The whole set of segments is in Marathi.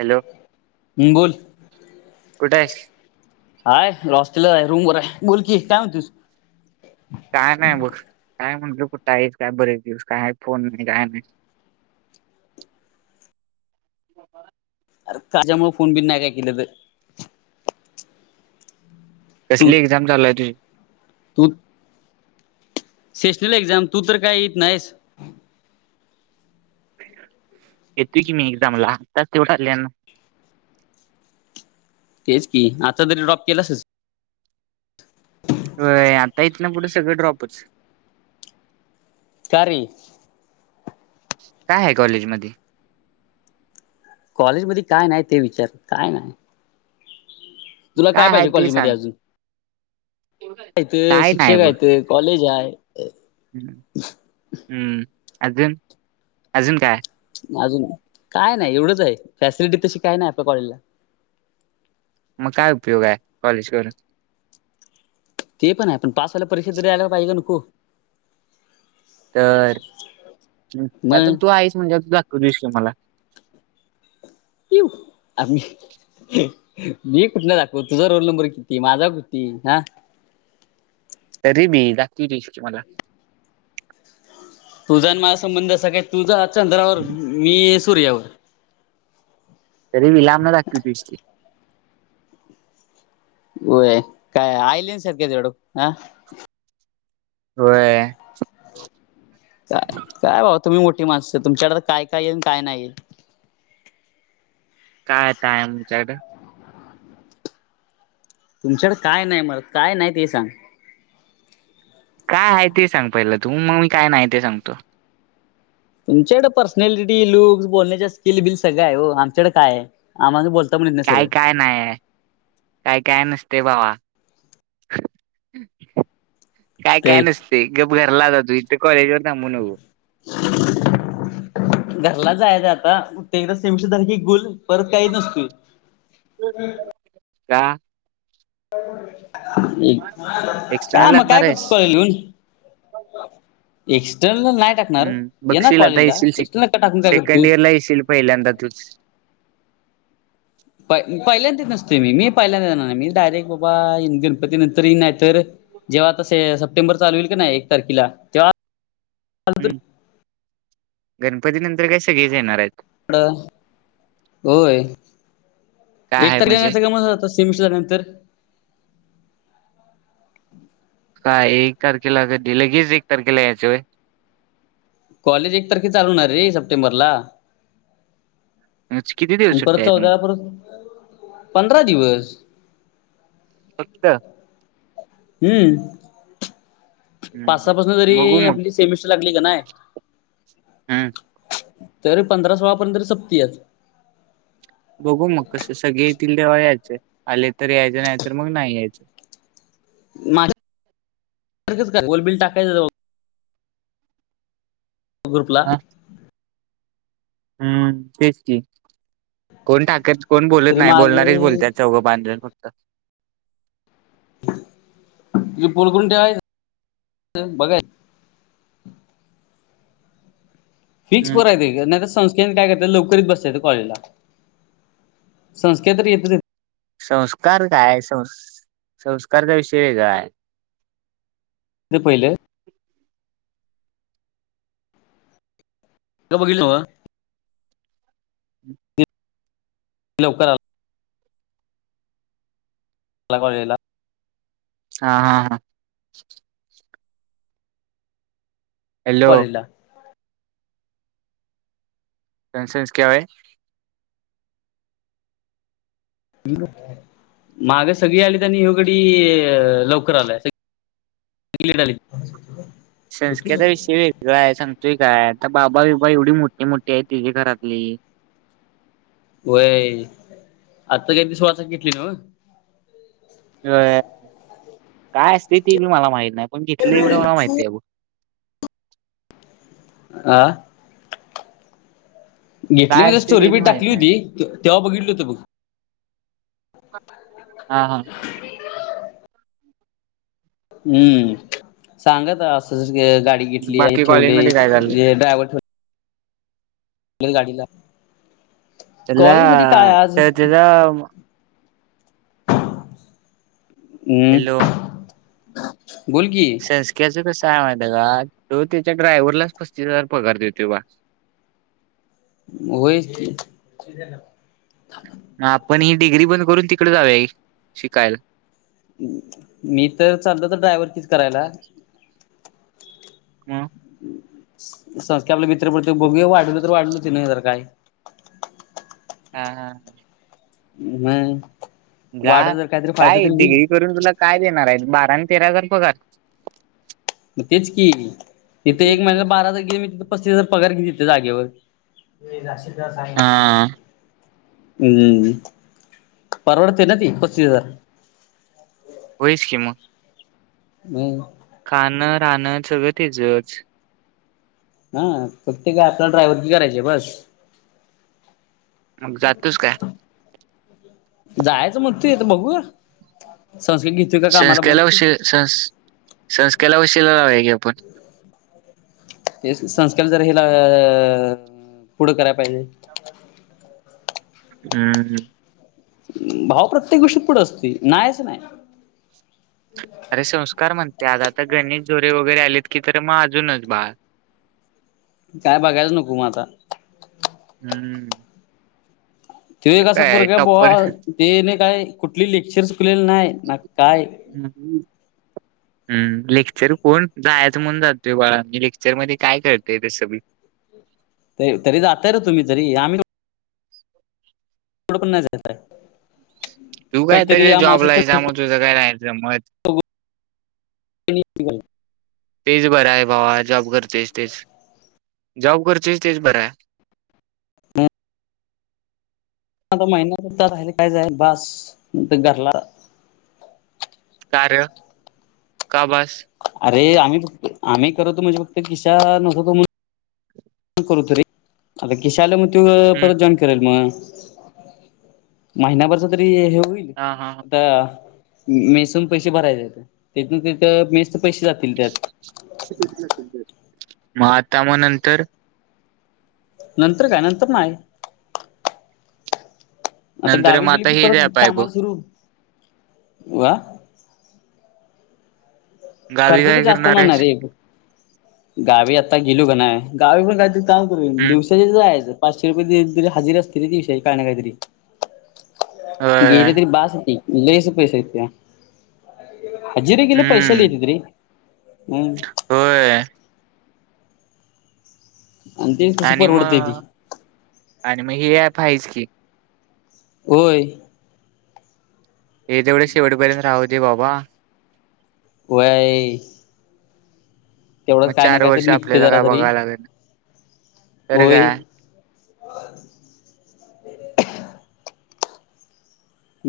हॅलो हम्म बोल कुठ हेच हाय हो स्टल आहे रूम वर आहे बोलकीी काय म्हणतीस काय नाही बघ काय म्हटलं कुठाई काय बरेच दिवस काय फोन नाही काय नाही [inaudible] अरं त्याच्यामुळे फोन बी नाही केले तर. कसली एक्झाम चालूये तुझी. तु सेशनल एक्झाम तू तर काय येत नाहीस येतोय की नाही एक्झामला तरच तेवढंाले ना तेच की आता तरी ड्रॉप केलाच हो आता इेथ ना पुढे सगळं ड्रॉपच चारी. काय आहे कॉलेज मध्ये. कॉलेजमध्ये काय नाही ते विचार. काय नाही, तुला काय आहे पाहिजे ते कॉलेजमध्ये सांग अजून, काय शिक्षक आहेत. कॉलेज हाय. हम् अजून अजून काय. अजून. काय नाही, एवढंच आहे. फॅसिलिटी तशी काय नाही आपल्या कॉलेजला. मग काय उपयोग आहे कॉलेज करून. ते पण आहे, पण पास व्हायला परीक्षेत तरी यायला पाहिजे नको. तर आता मग तू आहेस म्हणजे त दाखवून देशील मला. किऊ आम्ही. मी कुठला दाखवतो तुझा रोल नंबर किती माझा किती हा तरी बी दाखवून देशील तू मला. तुझा आणि माझा संबंध असा कि, तुझा चंद्रावर मी सूर्यावर. तरी बि लांब न दाखवीतीस की. होय, काय आयलेन्स आहे तुझ्या कडं. होय. चालेल. काय भावा तुम्ही मोठी माणसं, तुमच्याकडे काय काय आहे काय नाहीये. काय काय आमच्याकडे. तुमच्याकडं काय नाही मग, काय नाही ते सांग. काय आहे ते सांग पहिलं तू. मग मी काय नाही ते सांगतो. तुमच्याकडे पर्सनॅलिटी लुक्स बोलण्याच्या स्किल बिल सगळं आहे हो. आमच्याकडं काय आहे. आम्हाला बोलता पण येत नाही काय सरळ. काय नाही आहे. काय काय नसते भावा. काय काय ते नसते. गप घरला जा आता तू, इथे कॉलेज वर थांबू नको. [inaudible] घरला जायच आता. ते एकदा सेमशसारखी गुल परत काही येत नसतो. [inaudible] का. एक्सटर्नल काय मग लागणार काय आहेस करतोस कॉलेजला येऊन. एक्स्टर्नल नाही टाक. हम्म. बघशील आता येशील, टाकून काय सेकंड करतोस. इयर ला येशील पहिल्यांदा तूच. पय पहिल्यांदा नसतोय मी. मी पहिल्यांदा नाही येणार. मी डायरेक्ट बाबा इन गणपती नंतर येईन नाहीतर. जेव्हा तसे सप्टेंबर चालू होइल की नाही, एक तारखेला तेव्हा हम्म गणपती नंतर काय सगळेच येणार आहेत. होय. काय आहे एकटा म्हणजे गेलास सगळे मिळून जातोस. तीन दिवसानंतर. काय एक तारखेला अग दिलं लगेच एक तारखेला यायच व्हयं. कॉलेज एक तारखेला चालू होणार रे सप्टेंबर ला. आज किती दिवस परत सुट्ट्या आहेत मग चौदाला परत पंधरा दिवस. फक्त. हम्म. पाच हम्म सहापासून बघू जरी मग आपली सेमिस्टर लागली का नाय. हम्म तरी पंधरा सोळापर्यंत संपतीये. बघू मग कसं सगळे येतील तेव्हा यायचं. आले तर यायचं नाही तर मग नाही यायचं. माझ का गोलबिल टाकायचं. ग्रुपला हा हम्म तेच की कोण टाकत कोण बोलत तरी नाही मागे बोलणारच बोलत चौघं पाचजण फक्त [unintelligible] तुझे पोलकुंट आहे बघाय [unintelligible] फिक्सराय हम्म का नाही [unintelligible] संस्थे काय करत लवकरच बसत येत कॉलेजला संकेत तर येतच येत [unintelligible] संस्कार काय आहे सं संस्कारचा विषय काय [unintelligible] इ पले [unintelligible] का बघितलं [unintelligible] लवकर [unintelligible] ला [unintelligible] हा हा हा [unintelligible] हॅलो पला [unintelligible] सनसेनस क्यावाय [unintelligible] माग सगळी आली त्यांनी हगडी अ लवकर आलाय [unintelligible] हंगलीडली [inaudible] [inaudible] [unintelligible] संस्कृत विषय व [unintelligible] तय सांगतोय काय आता बाबा बबा एवढी मोठी मोठी आहे तिी घरातली [unintelligible] वय आत्ता त्यांनी स्वचा घेतली ना [unintelligible] अ काय असते ती बी मला माहत नाही पण घथले एवढे मला माहिती आहे अ [unintelligible] आ [unintelligible] घेतली काय म्हणजे असते स्टोरी ते बी रिपीट माहित टाकली नाही होती तेव्हा बघितली बग [unintelligible] हा हा [unintelligible] हम्म सांगाात असं गाडी घेतली आहे बाकी ठेवले कॉलेजमध्ये काय चाललंय ड्रायव्हर ठेव गाडीला कॉलेज मध्ये काय आज [unintelligible] हम [unintelligible] हम् हॅलो बोल कि [unintelligible] क्याचं कस आहे मा का तो त्याच्या ड्रायव्हरलाच पस्तीस हजार पगार देतो बा [unintelligible] होचच [unintelligible] आपण ही डिग्री बंद करून तिकडे जावे शिकायला [unintelligible] मी तर चालतो तर ड्रायव्हर कच करायला [unintelligible] हम [unintelligible] संस्कार आपलं मित्र पडत भोग वाढल तर वाढलच नाही जर काय [unintelligible] हा हा हा [unintelligible] हम्म [unintelligible] जा काय डिग्री करून तुला काय देणार आहे बारा आणि तेरा हजार पगार [unintelligible] मग तेच केली तिथे एक महिन्याला बारा हजार गेली मी तिथ पस्तीस हजार पगार घातली जागेवर [unintelligible] ते जाशी सां [unintelligible] हा हम्म परवडते न पस्तीस हजार [unintelligible] होस कि म [unintelligible] म [unintelligible] खाणं राहणं सगळं तेचच [unintelligible] हा प्रत्येक आपला ड्रायव्हर की करायचे बस [unintelligible] मग जातोच काय [unintelligible] जायचं म तूेत बघू संस्कृत [unintelligible] संस्कारला उशी संस्कारला वशिला लावागे आपण [unintelligible] ते संस्कार जर हिला अ पुढं करायला पाहिजे [unintelligible] हम्म हम [unintelligible] भाऊ प्रत्येक गोष्टीत पुढं असते नाहीच नाही [unintelligible] अरे संस्कार म्हणते आता आता गणेश झोरे वगैरे आलेत की तर मग अजूनच बा [unintelligible] काय बघायचं नको मग आता [unintelligible] हम्म [unintelligible] ते एक अस काय पोरग आहे बुवा टॉपर तेने काय कुठली लेक्चर बसलेले नाही ना काय. हम्. हम्म, लेक्चर कोण जायचं म्हणून जातय. बाळा लेक्चर मध्ये काय कळतेय तसं बी. व्हय. तरी जाताय ना तुम्ही तरी, आम्ही थोडं पण नाही जात आहे. तू काय तरी जॉबला अमावस्येच्या आहेस. त्यामुळे तुझ काय नाही मत त [unintelligible] तेच बरं आहे भावा. जॉब करतेस तेच, जॉब करतेस तेच बरं आहे. आता महिना सुद्धा राहिले कायचय बास घरला का रं का बास? अरे आम्ही फक्त आम्ही करतो. म्हणजे फक्त किश्या नको का म्हणून, करत होतो रे. आता किश्या आला मग तो हम्म परत जॉइन करल. मग महिन्याभरच तरी हे होईल. हा हा हा आता मेसून पैसे भरायच. तिथून तिथं मेसच पैसे जातील की त्यात, मग आता मग नंतर, नंतर काय, नंतर नाही. आता नंतर गावी मग गेले की हे परत द्या पाय बघ कामाल सुरू वा. गावी खर्चाच काय जास्त करणार ना ना आहेस रे. गावी आता गेलो का नाही. गावी पण काय तरी काम करेन. हम्म दिवसा होतय तिथ जायचं. पाचशे रुपये तरी हजेरी असते रे दिवसाची काय ना काहीतरी. होय गेले तरी बास होतय लय अस पैसे येते. हजेरी ला गेले. पैसे लय हम्म येत्यात रे. हम् होय. तेच कसं आणि परवडतय ती मग आणि मगं हे ऍप आहेच की. होय. ये तेवढे शेवटेपर्यंत राहुदे बाबा. व्हय. तेवढं मग काय ना चार काय वर्ष तरी निघते आपल्याला जरा काय तरी बघायला लागेल तर होय. काय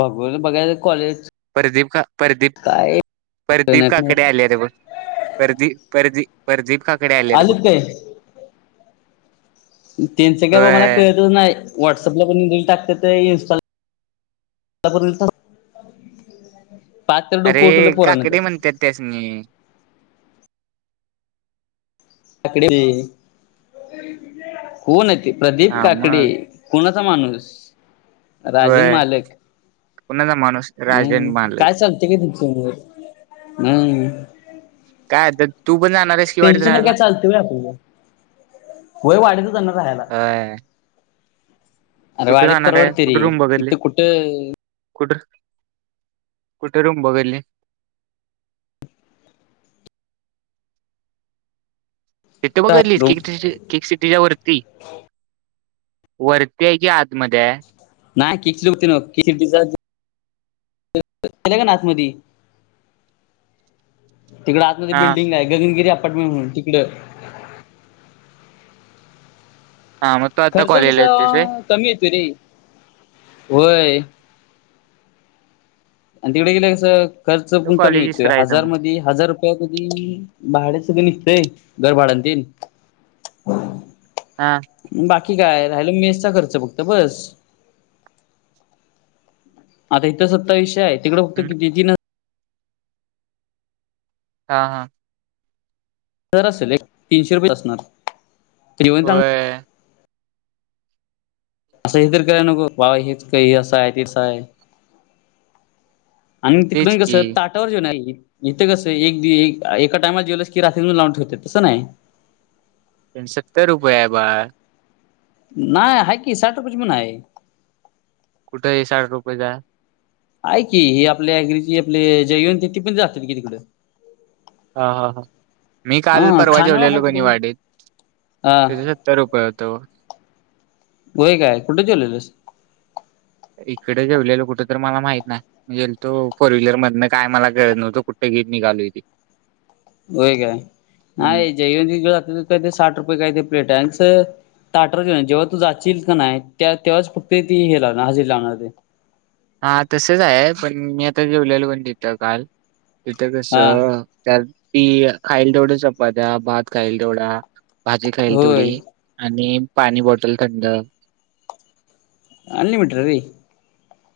बघू बघायच कॉलेज. परदीप का परदीप काय परदीप काकडे आलेरे बग परदीप परदी. प्रदीप काकडे आलेत बघ. आलीत काय त्याचं काय बाबा, मला होय कळतच नाही. व्हॉट्सअपला पण रील टाकत्यात. इन्स्टाला पण रिल तर अरे डोकं उठवलं पोरानं त्या काकडे म्हणत्यात, त्यासनी. काकडी. कोण आहेत ते प्रदीप हा काकडी. मग कोणाचा माणूस? राजन होय मालक. कोणाचा माणूस राजन हम्, मालक काय चाल ते की तुमचं. हम, काय आता तू पण जाणार आहेस की वाडीत त्यांच्यासमोर राहायला काय चालते व्हय, आपल वय वाढतच जाणार राहायला. व्हय. अरे कुठे वाडीत जाणार आहे? परवडते रे कुठे रूम बघितली? इथं कुठं कुठ? कुठ रूम बघीतली? इथ बघितलीस रूम किंग स्टेश केक सिटीच्या वरती वरती आहे कि आतमध्ये आहे. नाही केक सिटीत न्हव. केक सिटीच्या गेल की नाही आत मधी तिकडं आतमध्ये हा बिडिंग आहे. गगनगिरी अपार्टमेंट म्हणून तिकडं. हा मग तू आता खर्च कस कॉलेजला येतोयस होय कमी येतो रे. होय. आणि तिकडे गेले कसं खर्च तर पण कमी कॉलेजच होेतोय. राहायचं हजार मग मध्ये हजार कधी भाड सगळ निघतय घरभाडांतील हां बाकी काय राहिलं मेसचा खर्च फक्त बस. आता इथं सत्तावीसशे आहे तिकड फक्त हम्म किती तीन हजार हा हां असेल तीनशे रुपये असणार [unintelligible] होय असं हे तर करायला नको बाबा हेच काही असं आहे तसं आहे. आणि तेच तिकडून कस की ताट ताटावर जेवण आहे की इथं कसं एक एका टाइमला जेवलस की रात्री लावून ठेवते तस नाही. सत्तर रुपये आहे बाळ. नाही हाय की साठ रुपयांचं पण हाय. कुठंय साठ रुपयेच. आहे की ही आपल्यागची आपले जयनते ती पण ज असते की तिकडे. ह हा हं मी काल हा परवा खानावळ जेवलेलो हायत रे कीणय वाडीत. हा तिथं सत्तर रुपये होत. होय काय कुठे जेवलेलास. इकडे जेवलेलं कुठं तर मला माहित नाही. म्हणजे तो फोर व्हीलर मधन काय मला कळत नव्हतो कुठे घेेत निघालो. होय काय हम्म नाही जैव काय ते साठ रुपये काय ते प्लेट आहेच. ताटर जेव्हा तू जाशील का नाही तेव्हाच फक्त ती हे लाव हजेरी लावणार. हा तसच आहे पण मी आता जेवलेल पण तिथं काल तिथं कस हा त्या ती खाईल तेवढ्या चपात्या भात खाईल तेवढा भाजी खाईल होय तेवढी आणि पाणी बॉटल थंड. अनलीमिटेड रे.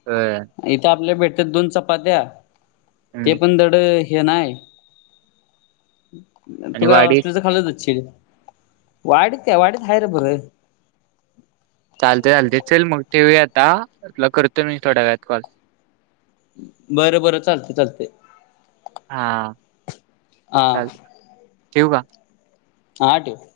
होय. इथं आपल्याला भेटतात दोन चपात्या ते हम्म. पण धड हे नाही. तु आणि का वाडी ऑस्ट्रेलच खालच असशील वाढत काय वाढत हा रे बर. चालते चालते चल मग ठेवूया आता करतो मी थोड्या वेळात कॉल. बरं बरं चालतंय चालतंय हां हा चाल ठेवू का? हां ठेव.